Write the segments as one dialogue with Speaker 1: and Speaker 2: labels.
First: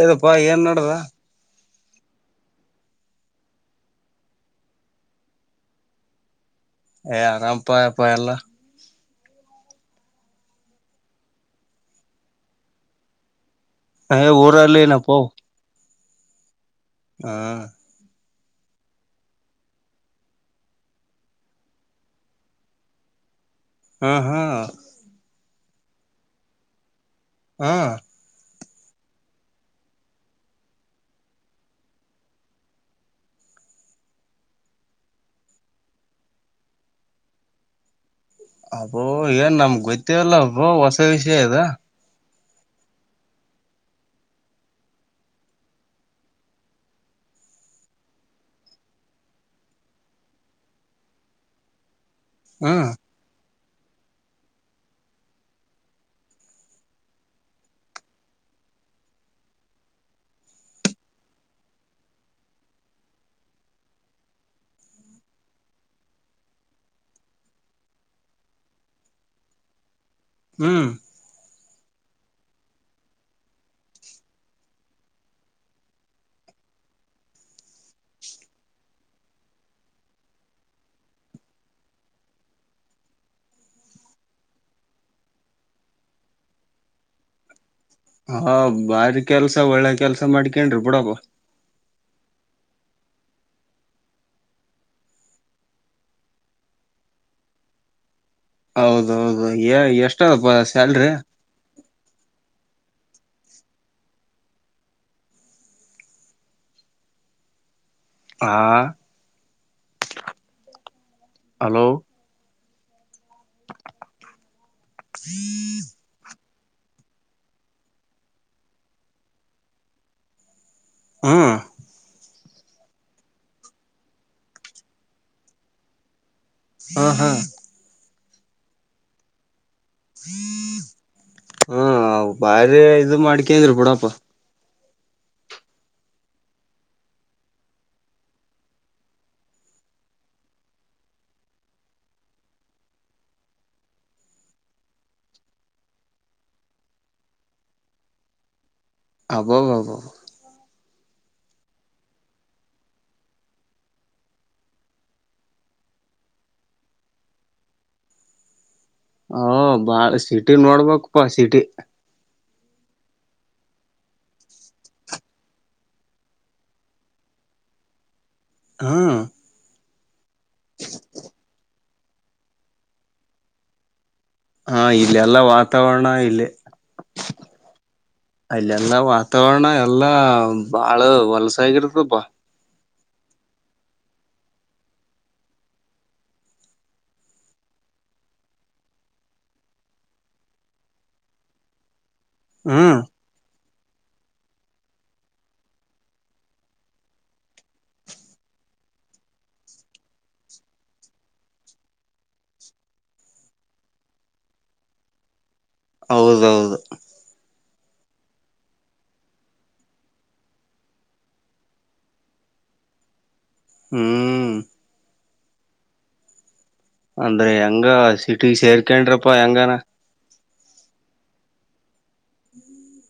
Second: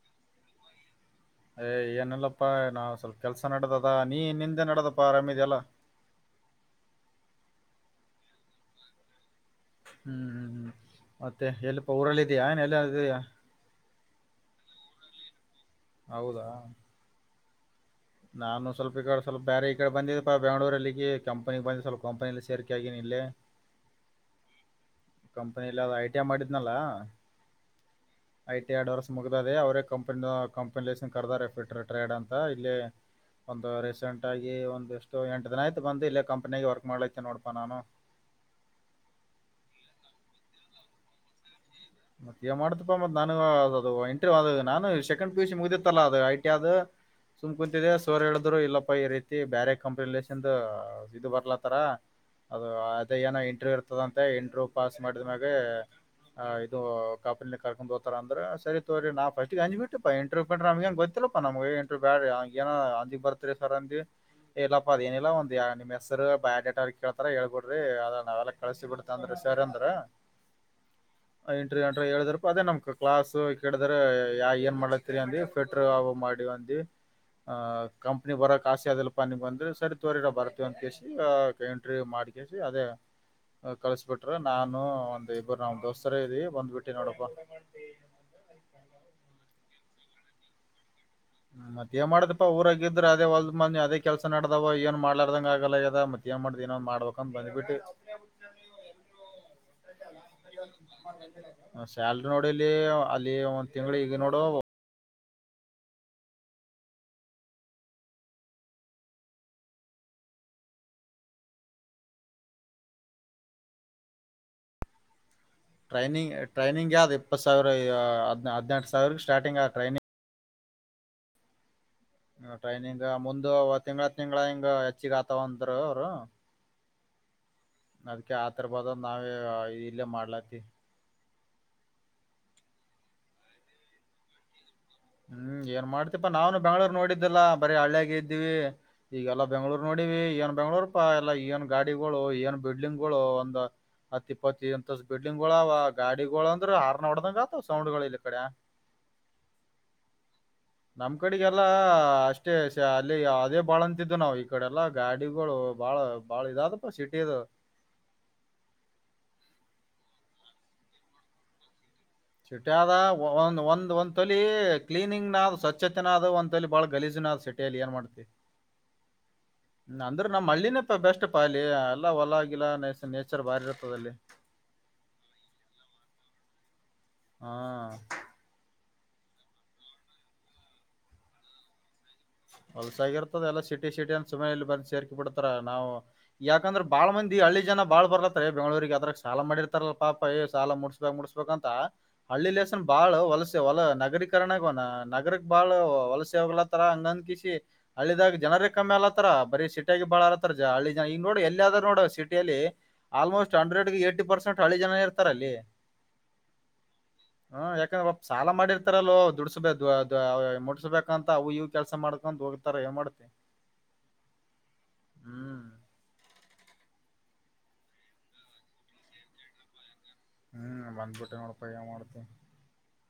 Speaker 1: ಎನಪ್ಪಾ ಏನ್ ನಡದದ್
Speaker 2: ಏ ಏನಿಲ್ಲಪ್ಪಾ ನಾ ಸ್ವಲ್ಪ ಕೆಲ್ಸಾ ನಡದದ ನೀ ನಿಂದ ಎನ್ ನಡದಪ್ಪಾ ಆರಾಮಿದಿ ಅಲ್ಲಾ
Speaker 1: ಏ ಆರಾಮಪ್ಪಾ ಏಪಾ ಎಲ್ಲಾ
Speaker 2: ಹುಂ ಹುಂ ಮತ್ತೆ ಎಲ್ಲಿಪಾ ಊರಲ್ಲಿ ಇದೆಯಾ ಏ ಎಲ್ಲಿ ಇದೀಯಾ
Speaker 1: ಹಾ ಊರಲ್ಲೆನಪ್ಪ
Speaker 2: ಹೌದಾ
Speaker 1: ಹಾ
Speaker 2: ನಾನು ಸ್ವಲ್ಪ ಈ ಕಡೆ ಸ್ವಲ್ಪ ಬೇರೆ ಈ ಕಡೆ ಬಂದಿದ್ದಪ್ಪಾ ಬೆಂಗಳೂರಲ್ಲಿ ಕಂಪ್ನಿಗೆ ಬಂದಿದ್ದ ಸ್ವಲ್ಪ ಕಂಪನಿಯಲ್ಲಿ ಸೇರಿಕೆ ಆಗೀಿ ಇಲ್ಲಿ
Speaker 1: ಹ್ಮ್ ಹ್ಮ್
Speaker 2: ಕಂಪನಿಲ್ಲಿ ಐ ಟಿ ಐ ಮಾಡಿದ್ನಲ್ಲ
Speaker 1: ಹಾ
Speaker 2: ಐ ಟಿ ಆರ್ಡ್ ವರ್ಸ್ ಮುಗ್ದದೆ ಅವರೇ ಕಂಪನಿ ಆ ಕಂಪನಿ ಲಸನ್ ಕರೆದಾರೆ ಫ ಟ್ರೇಡ್ ಅಂತ ಇಲ್ಲಿ. ಒಂದು ರೀಸೆಂಟಾಗಿ ಒಂದಿಷ್ಟು ಎಂಟು ದಿನ ಆಯತು ಬಂದು ಇಲ್ಲೇ ಕಂಪ್ನಿಗೆ ವರ್ಕ್ ಮಾಡ್ಲಿಕ್ಕೆ ನೋಡತನ್ ಅವನು
Speaker 1: ಅಬ್ಬೋ ಏನ್ ನಮ್ಗ್ ಗೊತ್ತೆಯಿಲ್ಲ ಅಬ್ಬೋ ಹೊಸ ವಿಷಯ ಇದು
Speaker 2: [inaudible] ಏ ಮಾಡ್ತಪ್ಪ ಮತ್ ನ ಅದು ಇಂಟರ್ ಅ ನಾನು ಸೆಕಂಡ್ ಪಿ ಯು ಸಿ ಮುಗಿತ್ತಲ್ಲಾ ಅದು ಐಟಿ ಅದು. ಸುಮ್ ಕುಂತಿದೆ ಸೋರ್ ಹೇಳಿದ್ರು ಇಲ್ಲಪ್ಪ ಈ ರೀತಿ ಬೇರೆ ಕಂಪನಿ ಇದು ಬರ್ಲತ್ತಾರ ಅದು
Speaker 1: ಹ್ಮ್
Speaker 2: ಅದೇ ಏನೋ ಇಂಟ್ರು ಇರ್ತದಂತೆ. ಬ್ರೋ ಪಾಸ್ ಮಾಡಿದ ಮ್ಯಾಗೇ. ಆ ಇದು ಕಾಪಿಲಿ ಕರ್ಕೊಂಡ್ ಹೋತಾರ ಅಂದ್ರ ಸರಿ ತೋರಿ ನಾ ಫರ್ಸ್ಟ್ಗೆ ಅಂಜ್ ಬಿಟುಪ್ಪ ಇಂಟ್ರವ್ಯೂ [unintelligible] ನಮಗೆಂನ್ ಗೊತ್ತಿಲ್ಲ. ಅ ನಮ್ಗೆ ಎಂಟ [unintelligible] ಏನೋ ಅಲ್ಲಿಗ್ ಬರ್ತಿರ ಸರ್ ಅಂದಿ. ಹೇ ಇಲ್ಲಪ್ಪಾ ಅದ ಏನಿಲ್ಲ ಒಂದ ಯ ನಿಮ್ಮ ಹೆಸರು ಬಯೋಡೇಟಾ ಕೇಳ್ತಾರ ಹೇಳ್ಬಿಡಿ ಅದ ನಾವೆಲ್ಲ ಕಳಸಿ ಬಿಡ್ತ ಅಂದ್ರೀ. ಸರ್ರಂದ್ರ.
Speaker 1: ಹ್ಮ್
Speaker 2: ಇನ್ನಟ್ರಿ ಅಂಟ್ರಿ ಹೇಳಿದರು ಅದೇ ನಮ್ಕಾ ಕ್ಲಾಸ್ [unintelligible] ಏನ್ ಮಾಡ [unintelligible] ಅವು ಮಾಡು ಅಂದಿ. ಆಹ್ ಕಂನಿ ಬರೋ ಕಾಸಿ [unintelligible] ಅಲ್ಪ ನಿ ಬಂದ್ರೆ ಸರಿ ತೋರಿರ ಬರ್ತೀವ ಅಂತ ಕಸಿ ಎಂಟ್ರಿ ಮಾಡ್ [unintelligible] ಅದೇ ಕಳಸಪಟ್ಟ ನಾನು ಒಂದ್ ಇಬ್ಬರು ನಮ್ ದೋಸ್ತರ ಇದಿ ಬಂದ್ಬ ಬಿಟ್ಟಿ ನೋಡಪ್ಪ
Speaker 1: ಹಾ ಬಾರಿ ಕೆಲ್ಸ ಒಳ್ಳೆ ಕೆಲ್ಸ ಮಾಡಿಕೇಂಡ್ರೂ ಬುಡಪ್ಪ
Speaker 2: ಅದೇ ಮಾಡೋಧಪ್ಪ ಊರಾಗಿದ್ರೆ ಅದೇ ಹೊಲ್ದಾ ಮನೆ ಅದೇ ಕೆಲಸ ನಡ್ದಾವ್ ಏನ್ ಮಾಡಲರದಂಗ ಆಗಲ್ಲ ಯಾದ [unintelligible] ಏನೋ ಮಾಡಬೇಕ ಅಂತ ಬಂದ್ಬಿಟಿ.
Speaker 1: ಹೌದೌದು ಏ ಎಷ್ಟಾಪ್ಪ ಸ್ಯಾಲರಿ.
Speaker 2: ನಾವ್ ಸ್ಯಾಲ್ರಿ ನೋಡಿಲ್ಲೆ ಅಲ್ಲಿ ಒಂದ್ ತಿಂಗಳ ಈಗ ನೋಡು.
Speaker 1: ಹಾ ಹಲೋ. [inaudible]
Speaker 2: ಟ್ರೈನಿಂಗ್ ಟ್ರೈನಿಂಗ್ ಅದ್ ಇಪ್ಪತ್ತುಸಾವಿರ ಹದಿನಾಲ್ಕು ಸಾವಿರ ಸ್ಟಾರ್ಟಂಗ ಆ ಟ್ರೈನಿಂಗ್.
Speaker 1: ಹ್ಮ್ಮ್
Speaker 2: ಹ ಟ್ರೇನಿಂದ ಮುಂದು ಒದ್ ತಿಂಗ್ಗಳ ತಿಂಗಳ ಹಿಂಗ ಹೆಚ್ಚಗ್ ಆತಾವಂದ್ರು ಅವರು.
Speaker 1: ಹಾ ಹಾ
Speaker 2: ಅದ್ಕ ಆತರ ಬಾದ ನಾವೇ ಇಲ್ಲೇ ಮಾಡ್ಲಾತಿ.
Speaker 1: ಹು ಅವ್ ಬಾರಿ ಇದು ಮಾಡ್ಕೇನ್ದ್ರು ಬಿುಡಪ್ಪ.
Speaker 2: ಹ್ಮ್ ಏನ್ ಮಾಡ್ತಿಪಾ ನಾನು ಬೆಂಗಳೂರು ನೋಡಿದ್ದಲ್ಲಾ ಬರೀ ಹಳ್ಳ್ಯಾಗ ಇದೀವಿ. ಈಗಲ್ಲಾ ಬೆಂಗ್ಳೂರ್ ನೋಡಿವಿ ಏನ್ ಬೆಂಗ್ಳೂರ್ಪಾ ಎಲ್ಲಾ ಏನ್ ಗಾಡಿಗಳು ಏನ್ ಬಿಲ್ಡಿಂಗ್ಗಳು ಒಂದ. ಅತ್ ಇಪ್ಪತ್ತ ಎಂಥದ್ ಬಿಲ್ಡಿಂಗ್ಗಳವ ಗಾಡಿಗಳಗಳು ಅಂದ್ರೆ ಹಾರ್ನ್ ನ ಹೊಡ್ದಂಗ ಆತವ ಸೌಂಡ್ಗಳು ಇಲ್ಲಿ ಕಡೆ.
Speaker 1: ಅಬ್ಬಾಬ್ಬಾ
Speaker 2: ನಮ್ ಕಡೆಗೆಲ್ಲಾ ಅಷ್ಟೇ ಶಾ ಅಲ್ಲಿ ಅದೇ ಬಾಳ ಅಂತಿದ್ದು ನಾವ್ ಈ ಕಡೆಲ್ಲಾ ಗಾಡಿಗಳು ಬಾಳ. ಬಾಳ ಇದಾದಪ್ಪ ಸಿಟಿ ಅದು.
Speaker 1: ಓ ಬಾಳ ಸಿಟಿ ನೋಡ್ಬೇಕಪ್ಪಾ ಸಿಟಿ.
Speaker 2: ಸಿಟ್ಟಿ ಆದ ಒ ಒಂದ್ ಒಂದ್ ಸಲಿ ಕ್ಲೀನಿಂಗ್ನ ಆದ್ ಸ್ವಚ್ಛತೆನದು ಒಂದ್ ಸಲಿ ಬಹಳ ಗಲೀಜನ ಆದ್ [unintelligible] ಏನ್ ಮಾಡ್ತಿ.
Speaker 1: ಹಾ
Speaker 2: ನಂದ್ರ ನಮ್ಮ ಹಳ್ಳಿನೇ ಬೆಸ್ಟ್ ಪಾ ಅಲ್ಲಿ ಎಲ್ಲ ಹೊಲ ಗಿಲ್ಲ ನೇಚರ್ ಬಾರಿ ಇರ್ತದಲ್ಲ.
Speaker 1: ಹಾ ಇಲ್ಲಿ ಎಲ್ಲ ವಾತಾವರಣ ಇಲ್ಲಿ
Speaker 2: ಹಾ
Speaker 1: ಅಲ್ಲಿ ಎಲ್ಲಾ ವಾತಾವರಣ ಎಲ್ಲಾ ಬಾಳ ವಲಸ ಆಗಿರ್ತ್ತಪ್ಪಾ.
Speaker 2: ಹೊಲ್ಸಾಗಿರ್ತದೆಲ್ಲ ಎಲ್ಲಾ ಸಿಟಿ ಸಿಟಿ ಅಂದ ಸುಮ್ಮ ಇಲ್ಲಿ ಬಂದ ಸೇರ್ಕ ಬಿಡ್ತಾರ ನಾವ ಯಾಕಂದ್ರ ಬಾಳ್ ಮಂದಿ ಹಳ್ಳಿ ಜನ ಬಾಳ್ ಬರ್ಲತ್ತಾರ ಬೆಂಗಳೂರಿಗ ಅದ್ರಗ ಸಾಲ ಮಾಡಿರ್ತಾರಲ್ಲ ಪಾಪ ಹೇ ಸಾಲ ಮುಡ್ಸ ಮುಡಸ್ಬೇಕಂತ ಹಳ್ಳಿ ಲೆಸನ್
Speaker 1: ಹ್ಮ್
Speaker 2: ಬಾಳ್ ವಲಸ ಹೊಲ ನಗರೀಕರನ ನಗರಕ್ ಬಾಳ್ ವಲಸ ಕಿಸಿ ಹಳ್ಳಿದಾಗ ಜನರ ಕಮ್ಮಿ ಅಲತ್ತಾರ ಬರೀ ಸಿಟಿಯಗಿ ಬಾಳ ಅಲತ್ತರ ಜ ಹಳ್ಳಿ ಜನ ಈಗ ನೋಡು ಎಲ್ಲಿ ಆದ್ರ ನೋಡ ಸಿಟಿಯಲ್ಲಿ ಆಲ್ಮೋಸ್ಟ್ ಹಂಡ್ರೆಗ ಏಟಿ ಪರ್ಸೆಂಟ್ ಹಳಿ ಜನ ಇರ್ತಾರ ಅಲ್ಲಿ.
Speaker 1: ಹೌದೌದ.
Speaker 2: [inaudible] ಹ್ಮ ಯಾಕಂದ್ರ ಒ ಸಾಲ ಮಾಡಿರ್ತಾರಲೋ ದುಡಸಬೇಕ ಮುಡಸ್ಬೇಕಂತ ಅವು ಇವ ಕೆಲಸ ಮಾಡ ತೊಂದ ಹೋಗತಾರ ಏನ ಮಾಡ್ತ.
Speaker 1: ಹ್ಮ
Speaker 2: ಹ್ಮ
Speaker 1: ಅಂದ್ರೆ ಹೆಂಗ ಸಿಟಿ ಸೇರ್ಕಡ್ರಪ್ಪಾ ಹೆಂಗಾನ
Speaker 2: ಹ್ಮ ಬಂದ್ಬಿಟ್ಟೆ ನೋಡ್ಪ ಏನ ಮಾಡ್ತಿ.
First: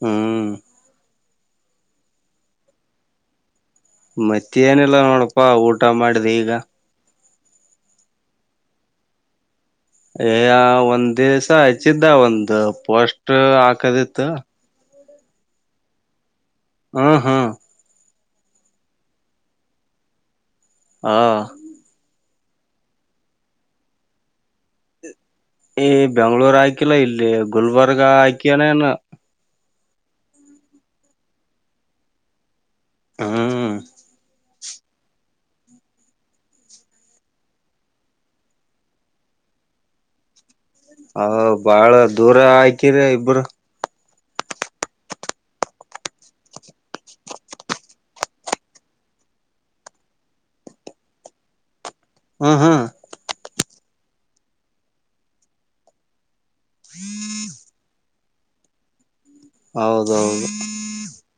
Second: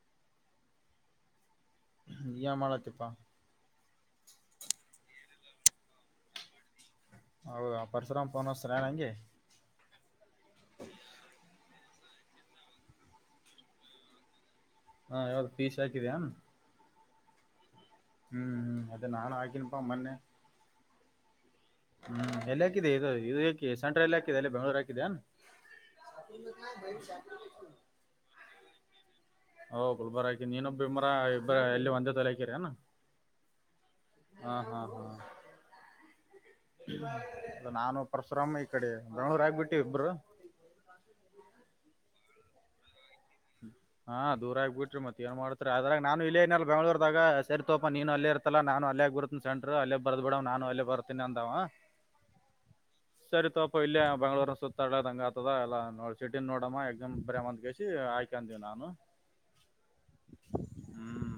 Speaker 1: ಹ್ಮ
Speaker 2: ಏನ ಮಾಡತಿಪ್ಪಾ
Speaker 1: ಮತ್ತ ಏನಿಲ್ಲ ನೋಡಪ್ಪಾ ಊಟ ಮಾಡಿದ ಈಗ
Speaker 2: ಹೌದ ಪರಿಶುರಾಮ ಪೋನ್ತ ಹಚ್ತಿರಾ ಹಂಗೆ
Speaker 1: ಏ ಆ ಒಂದ ದಿವ್ಸ ಹಚ್ಚಿದ್ದ ಒಂದ್ ಪೋಸ್ಟ್ ಹಾಕದಿತ್ತು.
Speaker 2: ಹಾ ಯಾವದ ಫೀಸ್ ಹಾಕಿದ್ಯನ.
Speaker 1: ಹಾ ಹಾ
Speaker 2: ಹ್ಮ ಹ್ಮ ಅದೇ ನಾನು ಹಾಕನಪ್ಪಾ ಮೊನ್ನೆ
Speaker 1: ಹಾ
Speaker 2: ಹ್ಮ ಎಲ್ಲಿ ಹಾಕಿದ ಇದು ಇದು ಹಕ ಸೆಟ್ರಲ್ ಯಾದೆ ಎಲ್ಲ ಬೆಂಗಳೂರು ಹಾಕಿದೆಯನ.
Speaker 1: ಈ ಬೆಂಗ್ಳೂರ ಹಾಯ್ಕಿಲ್ಲಾ ಇಲ್ಲಿ ಗುಲ್ಬರ್ಗ ಆಯಕ್ಯನೇನು.
Speaker 2: ಅವ ಗುಲ್ಬರ ಹಾಕ್ಯನ ನೀನ ಬಿಮ್ಮರ ಇಬ್ಬರ ಎಲ್ಲಿ ಒಂದೇ ತಲೆ ಹಾಕಿರಿ ಅನಾ.
Speaker 1: ಹ್ಮ
Speaker 2: ಹಾ ಹಾ ಹಾ ಅ ನಾನು ಪರಶುರಮ್ಮ ಈ ಕಡೆ ಬೆಣೂರ ಆಗ್ಬಿಟ್ಟು ಇಬ್ಬರು.
Speaker 1: ಹ ಬಾಳ ದೂರ ಆಕಿರಿ ಇಬ್ಬರು.
Speaker 2: ಹ್ಮ ಹಾ ದೂರಗಿ ಬಿಟ್ರಿ ಮತ್ತ ಏನ ಮಾಡತರಿ ಅದ್ರ ನಾನು ಇಲ್ಲೇನ ಬೆಂಗಳೂರದಾಗ ಸರಿ ತೋಪ್ಪ ನೀನು ಅಲ್ಲ ಇರತಲ್ಲ ನಾನು ಅಲ್ಲ ಹಾಕ ಬರತ್ತೆ. ಸಂಟರ್ ಅಲ್ಲೇ ಬರ್ದ ಬಿಡವ ನಾನು ಅಲ್ಲ ಬರ್ತೀನ ಅಂದವ.
Speaker 1: ಹ್ಮ ಹ್ಮ
Speaker 2: ಸರಿ ತೋಪ ಇಲ್ಲೇ ಬಂಗಳೂರ ಸುತ್ತಾಡದ ಹಂಗ ಆತದ ಎಲ್ಲ ನೋಡ್ ಚಟಿನ್ ನೋಡಮ್ಮ ಎಕ್ಸಾಮ್ ಬರ್ಯವ ಅಂದ ಕಸಿ ಆಯ್ಕ ಅಂತೀವ ನಾನು.
Speaker 1: ಹೌದೌದ.
Speaker 2: ಹ್ಮ್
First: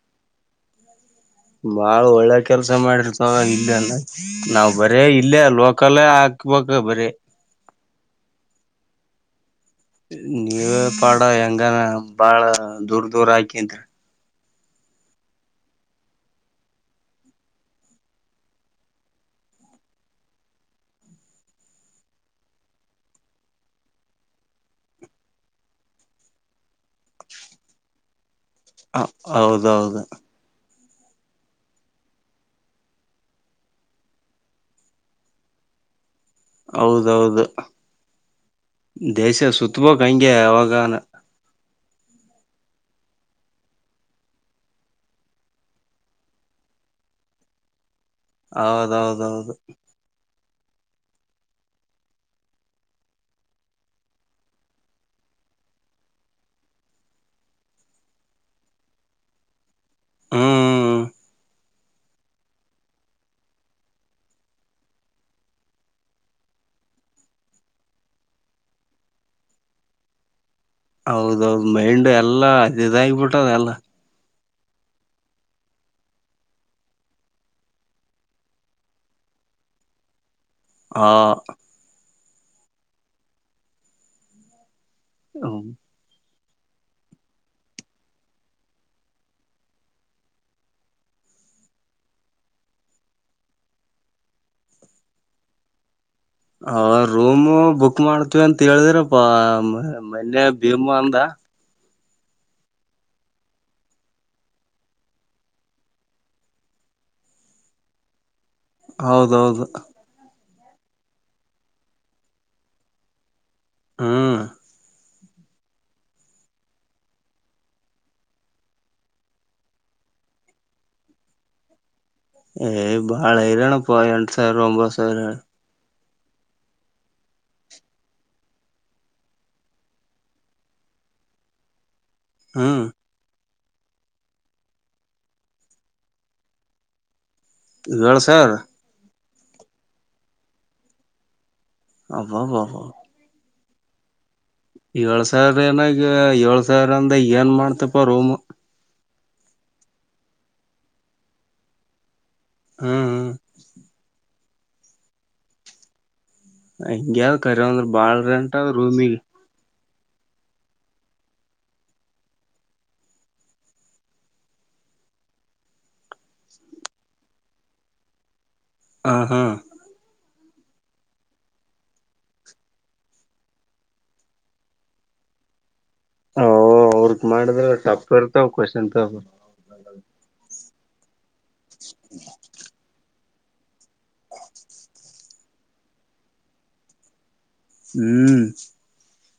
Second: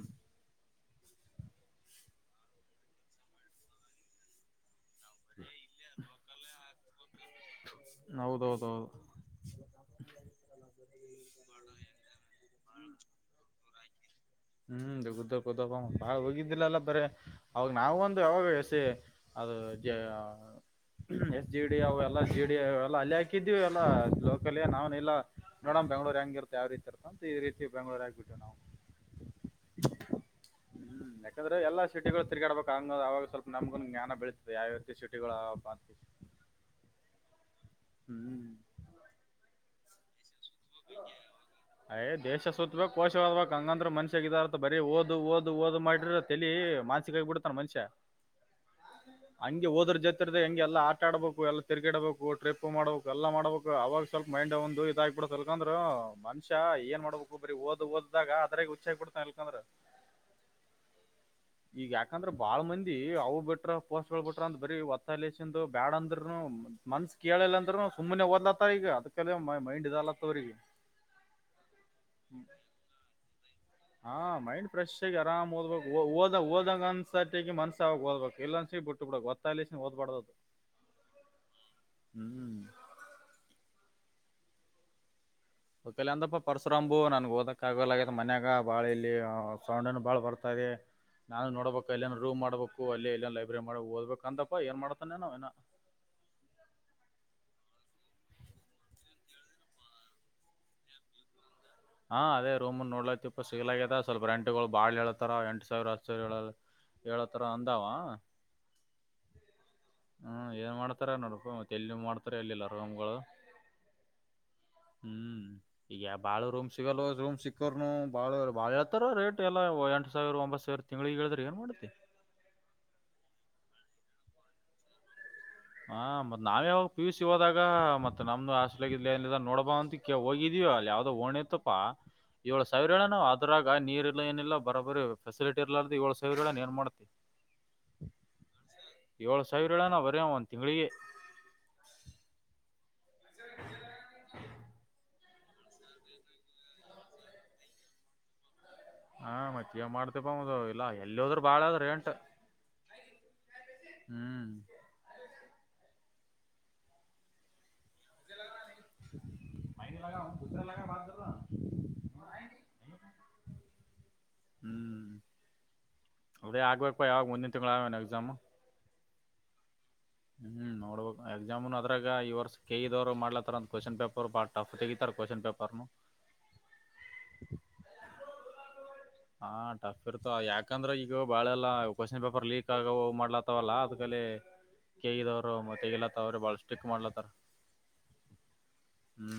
Speaker 1: ಬಾಳ ಒಳ್ಳೆ ಕೆಲ್ಸ ಮಾಡಿರಪಾ ಇಲ್ಲ ಅಲ್ಲ. ನಾವ ಬರೇ ಇಲ್ಲೇ ಲೋಕಲ್ಲ ಹಾಕ್ಬೇಕ ಬರೀ.
Speaker 2: ಹೌದೌದೌದು
Speaker 1: ನೀವೇ ಪಾಡ ಹೆಂಗನ ಬಾಳ ದೂರ್ ದೂರ ಹಾಕ
Speaker 2: ಹ್ಮ್ಗುದ್ದ ಕುದ್ದಪ್ಪ ಬಾಳ ಹೋಗಿದ್ದಿಲ್ಲಲ್ಲಾ ಬರ ಅವಾಗ ನಾವ ಒಂದು ಯಾವಾಗಸ ಅದು ಎಸ್ ಜಿ ಡಿ ಅವ ಎಲ್ಲಾ ಜೆ ಡಿ ಎಲ್ಲ ಅಲ್ಲಿ ಹಾಕಿದ್ವಿ ಎಲ್ಲಾ ಲೋಕಲ್ಯ ನಾವನ್ಲ್ಲ ನೋಡಮ ಬೆಂಗ್ಳೂ ಹೆಂಗ ಇತ ಯಾವ ರೀತಿರ್ತಂತ ಈೀತಿ ಬೆಂಗಳೂರ್ ಆಗ್ಬ ಬಿಟ್ಟ ನವು
Speaker 1: ಹೌದೌದು
Speaker 2: ಹ್ಮ್ ಯಾಕಂದ್ರೆ ಎಲ್ಲ ಸಿಟಿಗಳು ತಿರ್ಗಾಡ್ಬೇಕಕ್ ಅಂಗ ಅವಾಗ ಸ್ವಲ್ಪ ನಮಗನ್ ಜ್ಞಾನ ಬೀಳತದೆ ಯಾವ ರೀತಿ ಸಿಟಿಗಳ ಅದಾವಂತ
Speaker 1: ಹೌದೌದು
Speaker 2: ಹ್ಮ್ ಹ್ಮ ಹ್ಮ
Speaker 1: ದೇಶ ಸುತ್ತಬೋಕ್ ಹಂಗೆ ಅವಾಗಾನ
Speaker 2: [unintelligible] ಅಯ್ ದೇಶ ಸುತ್ತಬೇಕಕ್ ಕೋಶವ್ಬೇಕಕ್ ಹಂಗಂದ್ರ ಮನ್ಷ್ಯಾಗ ಇದಾರಥ ಬರೀ ಓದು ಓದು ಓದ ಮಾಡ್ರ ತಲಿ ಮಾನ್ಸ ಮಾನಸಿಕ ಹಾಗೆ ಬಿಿಡ್ತಾನ ಮನುಷ್ಯ
Speaker 1: ಹೌದೌದೌದು
Speaker 2: ಹಂಗೆ ಹೋದ್ರ ಜೊತೆ ಹೆಂಗೆ ಎಲ್ಲ ಆಟ ಆಡಬೇಕು ಎಲ್ಲ ತಿರುಗಿಡಬೇಕು ಟ್ರಿಪ್ ಮಾಡಬೇಕು ಎಲ್ಲ ಮಾಡಬೇಕು ಅವಾಗ ಸ್ವಲ್ಪ ಮೈಂಡ್ ಒಂದು ಇದ ಆ್ಬಡು ಸಲ್ಕಂದ್ರ ಮನುಷ್ಯ ಏನ್ ಮಾಡ್ಬೇಕು ಬ್ರಿ ಓದ್ ಓದ್ದಾಗ ಅದ್ರಗ್ ಹುಚ್ಚಾಗಿ ಬೀಡ್ತಾನ ಇಲ್ಕಂದ್ರ.
Speaker 1: ಹಾ
Speaker 2: ಈಗ ಯಾಕಂದ್ರ ಬಾಳ್ ಮಂದಿ ಅವು ಬಿಟ್ರ ಪೋಸ್ಟ್ ಗಳು ಬಿಟ್ರ ಅಂತ ಬರೀ ಒತ್ತಾಸಂದು ಬ್ಯಾಡ ಅಂದ್ರನು. ಮನ್ಸ್ ಕೇಳಿಲ್ಲ ಅಂದ್ರ ಸುಮ್ಮನೆ ಓದ್ಲತ್ತ ಈಗ ಅದ್ಲ್ಲಿ ಮೈಂಡ್ ಇದ್ದಲತ್ತವ್ರಿಗೆ.
Speaker 1: ಹೌದೌದು ಮೈಂಡ್ ಎಲ್ಲ ಇದಾಗಿಬಿಟ್ಟದೆ ಎಲ್ಲ.
Speaker 2: ಹಾ ಮೈಂಡ್ ಫ್ರೆಶ್ ಆಗ ಆರಾಮ್ಓದ್ಬೇಕ ಓದಓದಂಗ ಅನ್ಸರ್ಟಗ ಮನ್ಸ್ಸ ಆಾಗ ಓದ್ಬೇಕ ಇಲ್ಲ ಅಂದಸ ಬಿಟ್ಟು ಬಿಡಕ್ತ್ತ. ಒತ್ತಾಯಿಸಿ ಓದ ಬಾರದ
Speaker 1: ಹಾ
Speaker 2: ಹ್ಮ್
Speaker 1: ಹ
Speaker 2: ಕಲ ಅಂದಪ್ಪ ಪರ್ಸ್ರಂಬು ನನ್ಗ್ ಓದಕ್ ಆಗಲ ಆಗೈತ್ ಮನ್ಯಾಗ ಬಾಳ ಇಲ್ಲಿ ಸೌಂಡ್ನ್ ಬಾಳ್ ಬರ್ತದೆ. ನಾನು ನೋಡ್ಬೇಕ ಅಲ್ಲಿೇನ್ ರೂಮ್ಬೇಕು ಅಲ್ಲಿ ಇಲ್ಲಿನ್ ಲೈಬ್ರರಿ ಮಾಡ ಓದ್ಬೇಕ ಅಂತಾ ಏನ್ ಮಾಡ್ತಾನೇ ನೋ ಏ.
Speaker 1: ಅವ ರೂಮ್ ಬುಕ್ ಮಾಡ್ತಿವಿ ಅಂತ ಹೇಳಿದ್ರ ಪ ಮೊನ್ನೆ ಭೀಮು ಅಂದ.
Speaker 2: ಹಾ ಅದೇ ರೂಮ್ ನೋಡ್ಲತಿ ಇಪ್ಪ ಸಿಗ್ಲಾಗದ ಸ್ವಲ್ಪ ರೆಂಟ್ ಗಳು ಬಾಳ ಹೇಳಳ್ತಾರ ಎಂಟು ಸಾವಿರ ಹತ್ತ ಸಾವಿರ ಹೇಳ. ಹೇಳತ್ರ ಅಂದಾವ
Speaker 1: ಹೌದೌದು
Speaker 2: ಹ್ಮ್ ಏನ್ ಮಾಡ್ತಾರ ನೋಡಪ್ಪ ಮತ್ತೆ ಎಲ್ಲಿ ಮಾಡ್ತಾರ ಎಲ್ಲಿಲ್ಲ ರೂಮ್ಗೋಳು.
Speaker 1: ಹಾ
Speaker 2: ಹ್ಮ್ ಈಗ ಬಾಳ ರೂಮ್ ಸಿಗಲ್ ರೂಮ್ ಸಿಕ್ಕೋರ್ನು ಬಾಳ ಬಾಳ ಹೇತಾರ ರೇಟ್ ಎಲ್ಲಾ ಎಂಟು ಸಾವಿರ ಒಂಬತ್ತು ಸಾವಿರ. ತಿಂಗಳಿಗೆ ಹೇಳ್ದ್ರ ಏನ ಮಾಡುತ್ತೆ
Speaker 1: ಏಯ್ ಬಾಳ ಹೈರಾನಪ ಎಂಟು ಸಾವಿರ ಒಬಂತು ಸಾವಿರ.
Speaker 2: ಹ ಮತ್ ನಾವ ಯಾವಾಗ ಪಿ ಯು ಸಿ ಹೋದಾಗ ಮತ್ತೆ ನಮ್ದು ಹಾಸ್ಟೆಲ್ ಇ ಏನಿಲ್ಲ ನೋಡಬಾ ಅಂತ. ಹೋಗಿದೀವಿ ಅ ಯಾವ್ದೋ ಓಣೆಪ್ಪಾ ಏಳು
Speaker 1: ಹ್ಮ್
Speaker 2: ಸಾವಿರ ಹೇಳೇನು ಅದ್ರಾಗ ನೀರ್ ಇಲ್ಲ ಏನಿಲ್ಲ ಬರ ಬರಿ ಫಸಿಲಿಟಿ ಇರಲಾರದೆ ಏಳ್ ಸಾವಿರ ಹೇಳಯನ್ ಎನ್ ಮಾಡ್ತಿ.
Speaker 1: ಏಳ ಸಾವಿರ.
Speaker 2: ಏಳು ಸಾವಿರ ಹೇಳೋಣ ನಾವು ಬರೇ ಒಂದು ತಿಂಳಿಗೆ.
Speaker 1: ಅಬ ಅಬ ಬ.
Speaker 2: [unintelligible]
Speaker 1: ಏಳು ಸಾವಿರ ಏನಾಗ ಏಳು ಸಾವಿರ ಅಂದ ಏನು ಮಾಡ್ತಪ್ಪ ರೂಮ್.
Speaker 2: ಹಾ ಮತ್ತೇನ ಮಾಡ್ತಿಪ ಮತ್ತ ಇಲ್ಲ ಎಲ್ಲಿ ಹೋದ್ ಬಾಳ ಅದ ರೆಂಟ್
Speaker 1: ಹ
Speaker 2: ಹ್ಮ
Speaker 1: ಹಂಗೆ ಕರಿ ಅಂದ್ರ ಬಾಳ್ ರೆಂಟವ ರೂಮಿಗ
Speaker 2: [unintelligible] ಹ್ಮ ಅಡೇ ಆಗ್ಬೇಪಾ ಯಾವಾಗ ಮುಂದಿನ ತಿಂಗಳ ಆಗ ಎಕ್ಸಾಮ್.
Speaker 1: ಹಾಂ ಹಾಂ
Speaker 2: ಹ್ಮ ನೋಡ್ಬೇಕ ಎಕ್ಸಾಮನು ಅದ್ರಾಗ ಈ ವರ್ಷ ಕೆಇ ದವ್ರು ಮಾಡ್ತಾರಂತ ಕ್ವೆಶ್ಚನ್ ಪೇಪರ್ ಬಾ ಟಫ್ ತೆಗಿತರ ಕ್ವಶನ್ ಪೇಪರ್. ಪರ್
Speaker 1: ಓ ಅವ್ರಗ ಮಾಡಿದ್ರ ಟಫ ಇರ್ತಾವ ಕ್ವಶನ್ ಪೇಪರ್.
Speaker 2: ಹಾ ಟಫ್ ಇರ್ತ ಯಾಕಂದ್ರ ಈಗ ಬಾಳೆಲ್ಲ ಕ್ವೆಶ್ನ್ ಪೇಪರ್ ಲೀಕ್ ಆಗವ ಮಾಡ್ಲತ್ ತವಲ್ಲ ಅದ್ಕಲ್ಲೇ ಕೆ ಇ ದಾವ್ರು ಮತ್ತೆ ತೆಗಿಲತವ್ರಿ ಬಾಳ ಸ್ಟಿಕ್ ಮಾಡ್ಲತ್ತಾರ.
Speaker 1: ಹ್ಮ
Speaker 2: ಹ್ಮ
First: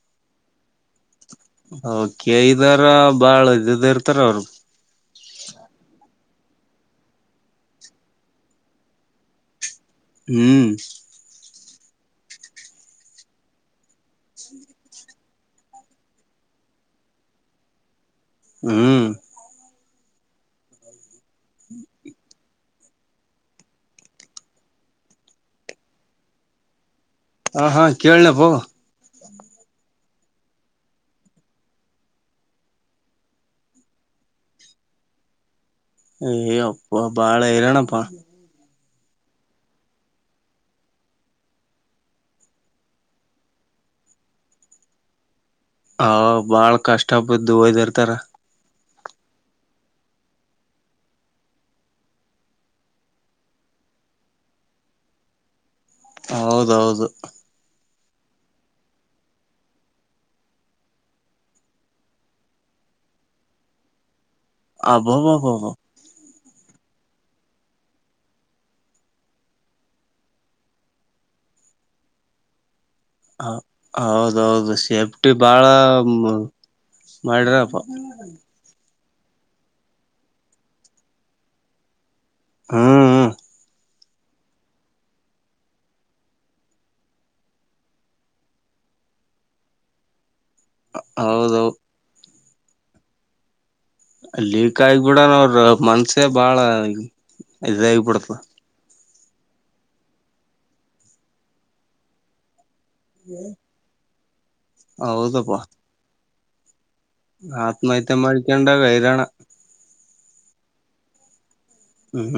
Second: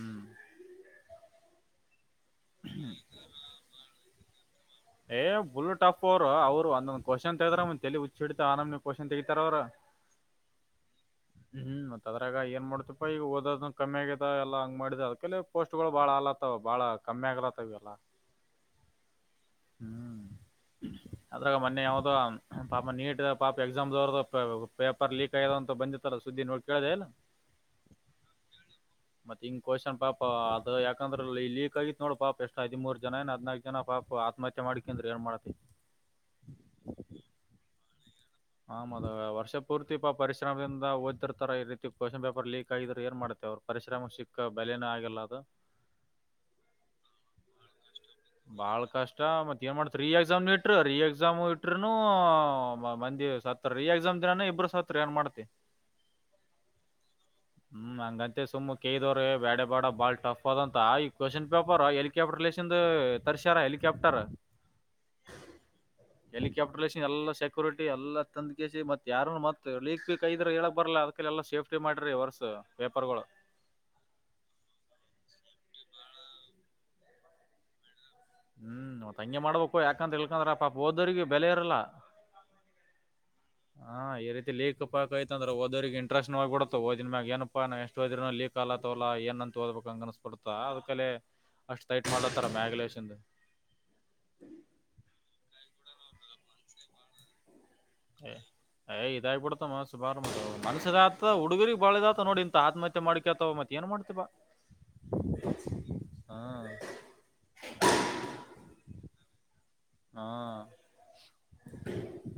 Speaker 1: ಕೆ ಇ ದವ್ರ ಬಾಳ ಇದ ಇರ್ತಾರ ಅವ್ರ
Speaker 2: ಏ ಬುಲ್ ಟಫ್ ಅವರ ಅವ್ರ ಒಂದೊಂದ ಕ್ವೆಶ್ಚನ್ ತೆಗೆದರ ತಲಿ ಹುಚ್ಚಡತ ಆ ನಮನ ಕ್ವಶ್ನ್ ತೆಗಿತಾರ ಅವರ. [inaudible]
Speaker 1: ಹ್ಮ
Speaker 2: [inaudible] ಹ್ಮ ಮತ್ತ ಅದ್ರಾಗ ಏನ್ ಮಾಡ್ತಿಪ್ಪ ಈಗ ಓದೋದ ಕಮ್ಮಿ ಆಗತ ಎಲ್ಲ ಹಂಗ ಮಾಡಿದ ಅದಕಲ್ಲಿ ಪೋಸ್ಟ್ಗಳು ಬಾಳ ಆಲತ್ತವ ಭಾಳ. ಕಮ್ಮಿ ಆಗ್ಲತ್ತವಲ್ಲ ಈಗ ಎಲ್ಲಾ
Speaker 1: ಹ್ಮ
Speaker 2: ಹ್ಮ ಅದ್ರಾಗ ಮನ್ನೆ ಯಾವ್ದೋ ಪಾಪ ನೀಟ್ ಪಾಪ ಎಕ್ಸಾಮ್ವರ್ದ ಪೇಪರ್ ಲೀಕ್ ಆಯಾವ ಅಂತ ಬಂದಿತ್ತಾರ ಸುದ್ದಿ ನೋಡ್ ಕೇಳ್ದ ಇಲ್ಲ.
Speaker 1: ಹ ಹಾ ಕೇಳ ಬೋ
Speaker 2: [inaudible] ಮತ್ತ ಹಿಂಗ ಕ್ವಷನ್ ಪಾಪ ಅದ ಯಾಕಂದ್ರ ಈ ಲೀಕ್ ಆಗಿತ ನೋಡ್ ಪಾಪ ಎಷ್ಟ್ ಹದಿಮೂರು ಜನ ಏ ಹದಿನಾಲ್ಕ ಜನ ಪಾಪ ಮಚ್ಚೆ ಮಾಡಿ ಅಂದ್ರ ಏನ್ ಮಾಡ್ತಿ.
Speaker 1: ಎ ಯಪ್ಪ ಬಾಳ ಇನಪ್ಪಾ
Speaker 2: ಹ ಮಧ ವರ್ಷ ಪೂರ್ತಿ ಪರಿಶ್ರಮದಿಂದ ಓದ್ತಿರ್ತಾರ ಈ ರೀತಿ ಕಶನ್ ಪೇಪರ್ ಲೀಕ್ ಆಗಿದ್ರ ಏನ್ ಮಾಡ್ತ ಅವರ ಪರಿಶ್ರಮ ಸಿಕ್ಕ ಬೆಲೆನ ಆಗಲ್ಲ ಅದ.
Speaker 1: ಹ ಬಾಳ ಕಷ್ಟ ಬಿದ್ದ ಓದಿರ್ತಾರ.
Speaker 2: ಬಾಳ ಕಷ್ಟ ಮತ್ತ ಏನ್ ಮಾಡ್ತ್ರೀ ಎಕ್ಸಾಮ್ ಇಟ್ಟ್ರ ರೀ ಎಕ್ಸಾಮ್ ಇಟ್ರುನು ಮಂದಿ ಸತ್ ರೀ ಎಕ್ಸಾಮ್ ದಿನಾನ ಇಬ್ಬರ ಸತ್ರ ಏನ್ ಮಾಡ್ತಿ.
Speaker 1: ಹೌದ ಹೌದ.
Speaker 2: ಹ್ಮ ಹಂಗಂತ ಸುಮ್ಮ ಕೆದವ್ರೆ ಬ್ಯಾಡ ಬೇಡ ಬಾಳ ಟಪ್ ಆದ ಅಂತ ಈ ಕ್ವಶನ್ ಪೇಪರ್ ಹೆಲಿಕಾಪ್ಟರ್ ಲೇಸಿಂದ ತರ್ಷರ ಹೆಲಿಕಾಪ್ಟರ್
Speaker 1: ಅಬ್ಬ ಅಬ ಬ ಬ
Speaker 2: ಹೆಲಿಕಾಪ್ಟರ್ ಲಿಸಿ ಎಲ್ಲ ಸೆಕ್ಯೂರಿಟಿ ಎಲ್ಲ ತಂದ ಕೆಸಿ ಮತ್ತ ಯಾರು ಮತ್ತ ಲೀಕ ಗಿಕ ಆಗಿದ್ರ ಹೇಳಕ್ ಬರ್ಲ್ಲ. ಎಲ್ಲಾ ಸೇಫ್ಟಿ ಮಾಡಿರಿ ವರ್ಸ್ ಪೇಪರ್ಗಳು.
Speaker 1: ಹ ಹೌದೌದ ಸೇಫ್ಟಿ ಬಾಳ ಮ ಮಾಡ್ರಪ್ಪ
Speaker 2: ಹ್ಮ ಅತ್ತ ಹಂಗೆ ಮಾಡ್ಬೇಕು ಯಾಕಂತೇಳ್ಕೊಂಡ್ರ ಪಾಪ ಓದರಿಗೆ ಬೆಲೆ ಇರಲ್ಲ.
Speaker 1: ಹ್ಮ್ ಹ್ಮ್.
Speaker 2: ಹಾ ಏರಿದಿಲ್ಲೆ ಲೀಕ್ ಪಾಕ್ ಐತಂದ್ರ ಹೊದೋರಿಗ ಇಂಟರಸ್ಟ್ನು ಆಗ್ ಬಿಡುತ್ತ ಓದಿದ ಮ್ಯಾಗ ಏನಪ್ಪಾ ನಾವೆಷ್ಟ ಓದಿರನು ಅಲ್ಲಿ ಲಿಕ್ ಆಲತವಲ ಏನ್ಂತ ಓದಬೇಕ್ ಹಂಗ್ ಅನಸ್ ಬಿಡತ್ತ ಅದಕಲೆ
Speaker 1: ಹೌದೌ
Speaker 2: ಅಷ್ಟ್ ಟೈಟ್ ಮಾಡ್ಲತರ ಮ್ಯಾಗಲೇಸಿಂದ್.
Speaker 1: ಲೀಕ್ ಆಗ್ ಬಿಡಲವ್ರ ಮನ್ಸ್ ಏ ಬಾಳ ಇದಾಗಿ
Speaker 2: ಏ ಏ ಇದಾಗಬುಡ್ತ ಮನಸ್ ಬಾರ [unintelligible] ಮನ್ಸ ಇದ ಆತದ ಹುಡುಗುರಿಗ್ ಬಾಳ ಇದ ಆತದ ನೋಡ ಇಂತ ಆತ್ಮ ಹತ್ತೆ ಮಾಡ್ಕ್ಯತವ ಮತ್ತ ಏನ ಮಾಡ್ತಿ ಬಾ
Speaker 1: ಹೌದಪ್ಪ.
Speaker 2: ಹಾ
Speaker 1: ಆತ್ಮಹತ್ಯೆ ಮಾಡಿಕ್ಯಂವ ಹೈರಾಣ.
Speaker 2: ಹಾ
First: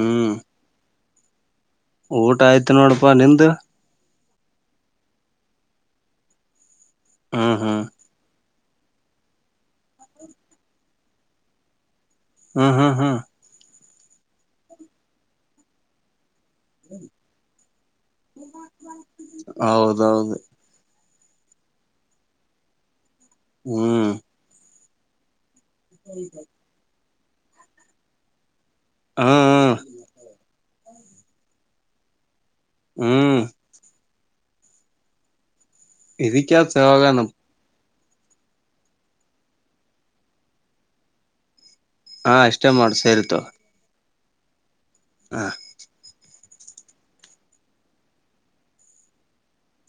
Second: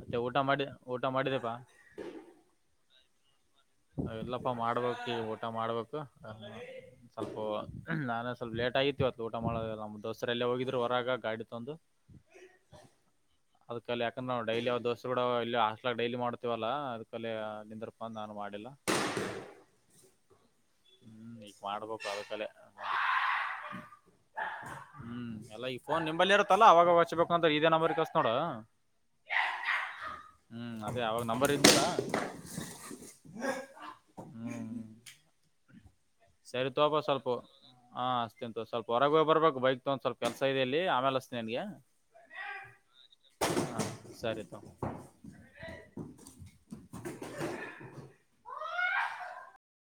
Speaker 2: ಮತ್ತೆ ಊಟ ಮಾಡಿ ಊಟ ಮಾಡಿದ್ಯಪ್ಪಾ
Speaker 1: ಊಟ ಆಯ್ತು ನೋಡಪಾ ನಿಂದ.
Speaker 2: ಎ ಇಲ್ಲಪ್ಪ ಮಾಡ್ಬೇಕ್ ಈಗ ಊಟ ಮಾಡ್ಬೇಕು ನನ್ನು ಸ್ವಲ್ಪ
Speaker 1: ಹ್ಮ್ ಹ್ಮ್
Speaker 2: ನಾನೆ ಸು ಸ್ವಲ್ಪ ಲೇಟ್ ಆಗಿತಿವತ್ ಊಟ ಮಾಡ ನಮ್ಮ್ ದೋಸ್ತೂರು ಎಲ್ಲೇ ಹೋಗಿದ್ರು ಹೊರಾಗ ಗಾಡಿ ತೊಂದು.
Speaker 1: ಹ್ಮ ಹಾ ಹಾ ಹಾ
Speaker 2: ಅದಕಲೆ ಯಾಕಂದ್ರ ನಾವ್ ಡೈಲಿ ಅವ್ರ ದೋಸ್ತೂರ ಗುಡಾ ಇಲ್ಲೆ ಹಾಸ್ಟೆಲ್ ಡೈಲಿ ಮಾಡತಿವಲ್ಲ ಅದಕಲೆ ಅ ನಿಂದರಪ ನಾ ಮಾಡಿ
Speaker 1: ಹೌದೌದ.
Speaker 2: ಹ್ಮ್ ಈಗ್ ಮಾಡ್ಬೇಕು ಅದಕಲೆ.
Speaker 1: ಹ್ಮ್.
Speaker 2: ಹ್ಮ್ ಎಲ್ಲ ಈ ಫೋನ್ ನಿಂಬಲ್ಲೆ ಇರತ್ತಲ್ಲ ಅವಾಗ ಅವಗ್ ಹಚ್ಬೇಕ ಅಂತ ಇದೇ ನಂಬರ್ ಹಸ್ತ ನೋಡ.
Speaker 1: ಹ್ಮ್
Speaker 2: ಹ್ಮ್ ಅದೇ ಅವಾಗ ನಂಬರ್ ಇದ್ದಿಲ್ಲ.
Speaker 1: ಹ್ಮ್.
Speaker 2: ಹ್ಮ್ ಸರಿ
Speaker 1: ಇದಕ್ಕೆಲ್ಸ
Speaker 2: ತೋ ಬಾ
Speaker 1: ಯಾವಾಗನ
Speaker 2: ಸ್ವಲ್ಪ ಹಾ ಹಸ್ತಿನಿ ತೋ ಸ್ವಲ್ಪ ಹೊರಗ ಹೋಗ್ ಬರ್ಬೇಕ ಬೈಕ್ ತೊಗೊಂಡ ಸ್ವಲ್ ಕೆಲ್ಸ ಇದೆ ಇಲ್ಲಿ ಆಮ್ಯಾಲ ಹಸ್ತಿನಿ ನಿನ್ಗೆ.
Speaker 1: ಹಾ ಅಷ್ಟೇ ಮಾಡ ಸರಿ ತೋ.
Speaker 2: ಹಾ ಸರಿ ತೋ.
Speaker 1: ಹಾ.